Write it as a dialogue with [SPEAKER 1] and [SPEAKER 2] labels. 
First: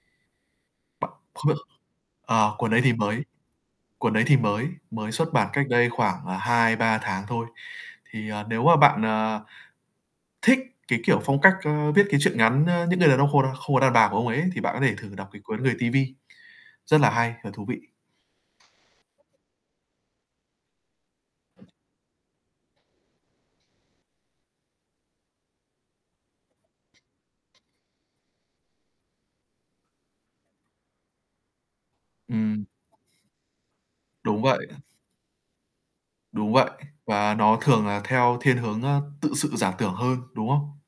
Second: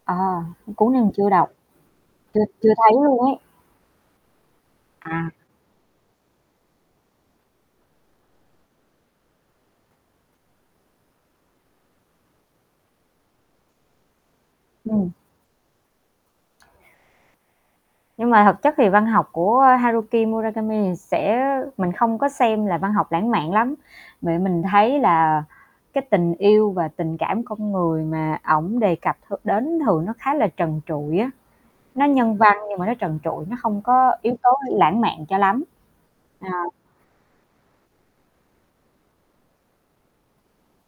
[SPEAKER 1] Ờ, cuốn này mình chưa đọc. Chưa
[SPEAKER 2] À,
[SPEAKER 1] chưa
[SPEAKER 2] cuốn đấy thì
[SPEAKER 1] thấy luôn
[SPEAKER 2] mới
[SPEAKER 1] ấy.
[SPEAKER 2] cuốn đấy thì mới mới
[SPEAKER 1] À.
[SPEAKER 2] xuất bản cách đây khoảng, à, 2-3 tháng thôi. Thì, ờ, nếu mà bạn, ờ, thích cái, kiểu, phong cách, ưm, viết cái truyện ngắn, a, "Những Người Đàn Ông Khô Đa Không Có Đàn Bà" của ông ấy thì bạn có thể
[SPEAKER 1] Ừm.
[SPEAKER 2] thử đọc cái cuốn "Người TV" rất là hay và thú vị.
[SPEAKER 1] Nhưng mà thực chất thì văn học của Haruki Muragami thì sẽ mình không có xem là văn học lãng mạn lắm. Mẹ mình thấy là cái tình yêu và tình cảm con người mà ổng đề cập th đến thường nó khá là trần trụi á, nó nhân văn
[SPEAKER 2] Ừm.
[SPEAKER 1] nhưng mà nó trần trụi, nó không có yếu
[SPEAKER 2] Đúng
[SPEAKER 1] tố
[SPEAKER 2] vậy.
[SPEAKER 1] lãng mạn cho lắm.
[SPEAKER 2] Đúng vậy.
[SPEAKER 1] À.
[SPEAKER 2] Và nó thường là theo thiên hướng, ơ, tự sự giả tưởng hơn, đúng không?